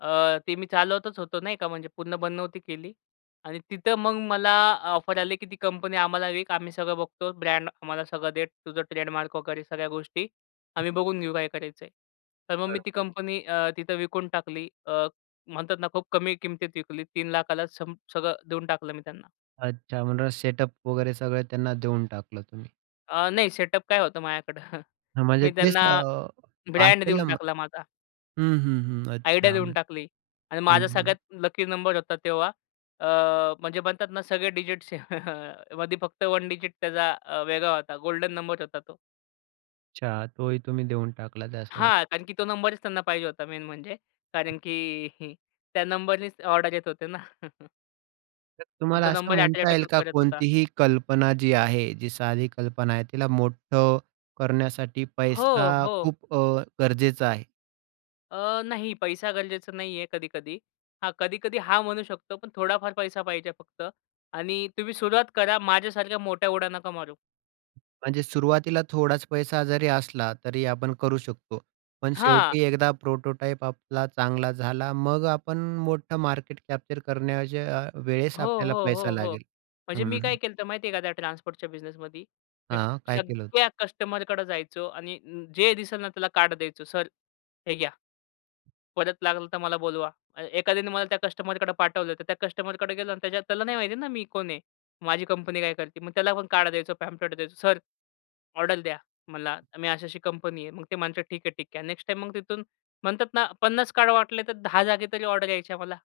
अ, ते मी चालवतच होतो नाही का. म्हणजे पूर्ण बंद नव्हती केली. आणि तिथं मग मला अ, ऑफर आली, की ती कंपनी आम्हाला विक. आम्ही सगळं बघतो, ब्रँड आम्हाला सगळं दे, तुझं ट्रेडमार्क वगैरे सगळ्या गोष्टी. हं. आम्ही बघून घेऊ काय करायचं आहे. तर मग मी ती बरोबर. कंपनी अ, तिथं विकून टाकली. अ, म्हणतात ना, खूप कमी किमतीत विकली. 3 लाखाला संप सगळं देऊन टाकलं मी त्यांना. अच्छा, म्हणूनच सेटअप वगैरे सगळं त्यांना देऊन टाकलं तुम्ही. अ, नाही सेटअप काय होतं माझ्याकडं. हं, म्हणजे मी तेच त्यांना अ. ब्रँड पार्सल देऊन नंबर टाकला माझा. हं, हं, हं. आयडिया अच्छा, देऊन टाकली. आणि माझा हं. सगळ्यात लकी नंबर होता तेव्हा, अ, म्हणजे म्हणतात ना सगळे डिजिट्सचे, मध्ये फक्त वन डिजिट त्याचा अ, वेगळा होता. गोल्डन नंबर होता तो. अच्छा. तोही तुम्ही देऊन टाकला त्यासोबत. हां, कारण की तो नंबरच त्यांना पाहिजे होता मेन म्हणजे हं. कारण, की त्या नंबरनेच ऑर्डर येत होते ना. तर आणि तुम्हाला तो असं नंबर म्हणता अट्रॅक्ट येईल का, करत होता. कोणतीही कल्पना जी आहे, जी साधी कल्पना आहे. तिला मोठं करण्यासाठी हो, पैसा हो. खूप अ, गरजेचा आहे? अ, नाही पैसा गरजेचा नाहीये कधी-कधी. हां, कधी-कधी हां, म्हणू शकतो, पण थोडाफार पैसा पाहिजे फक्त आणि तुम्ही सुरुवात करा. माझ्यासारख्या मोठ्या उडा नका मारू. म्हणजे सुरुवातीला थोडाच पैसा जरी असला, तरी आपण करू शकतो. पण हां. शेवटी एकदा प्रोटोटाइप आपला चांगला झाला. मग आपण मोठा मार्केट कॅप्चर करण्याच्या वेळेस हो, आपल्याला हो, पैसा हो, हो. लागेल. म्हणजे मी काय हं. केलं तर माहितीये का त्या ट्रान्सपोर्टच्या बिझनेसमध्ये. मी हां, काय केलं होतं? सगळ्या कस्टमरकडे जायचो आणि जे दिसेल ना, त्याला कार्ड द्यायचो. सर, हे घ्या. परत लागलं तर मला बोलवा. एखाद्याने मला त्या कस्टमरकडे पाठवलं, तर त्या कस्टमरकडे गेलो आणि त्याच्यात त्याला नाही माहिती आहे ना मी कोण आहे? माझी कंपनी काय करते? मग त्याला पण कार्ड द्यायचो. पॅम्फलेट द्यायचो. सर, ऑर्डर द्या मला. मी, अशी अशी कंपनी आहे. मग ते म्हणतात, ठीक आहे. ठीक आहे. नेक्स्ट टाईम मग तिथून म्हणतात ना 50 कार्ड वाटले, तर दहा जागा तरी ऑर्डर यायच्या मला.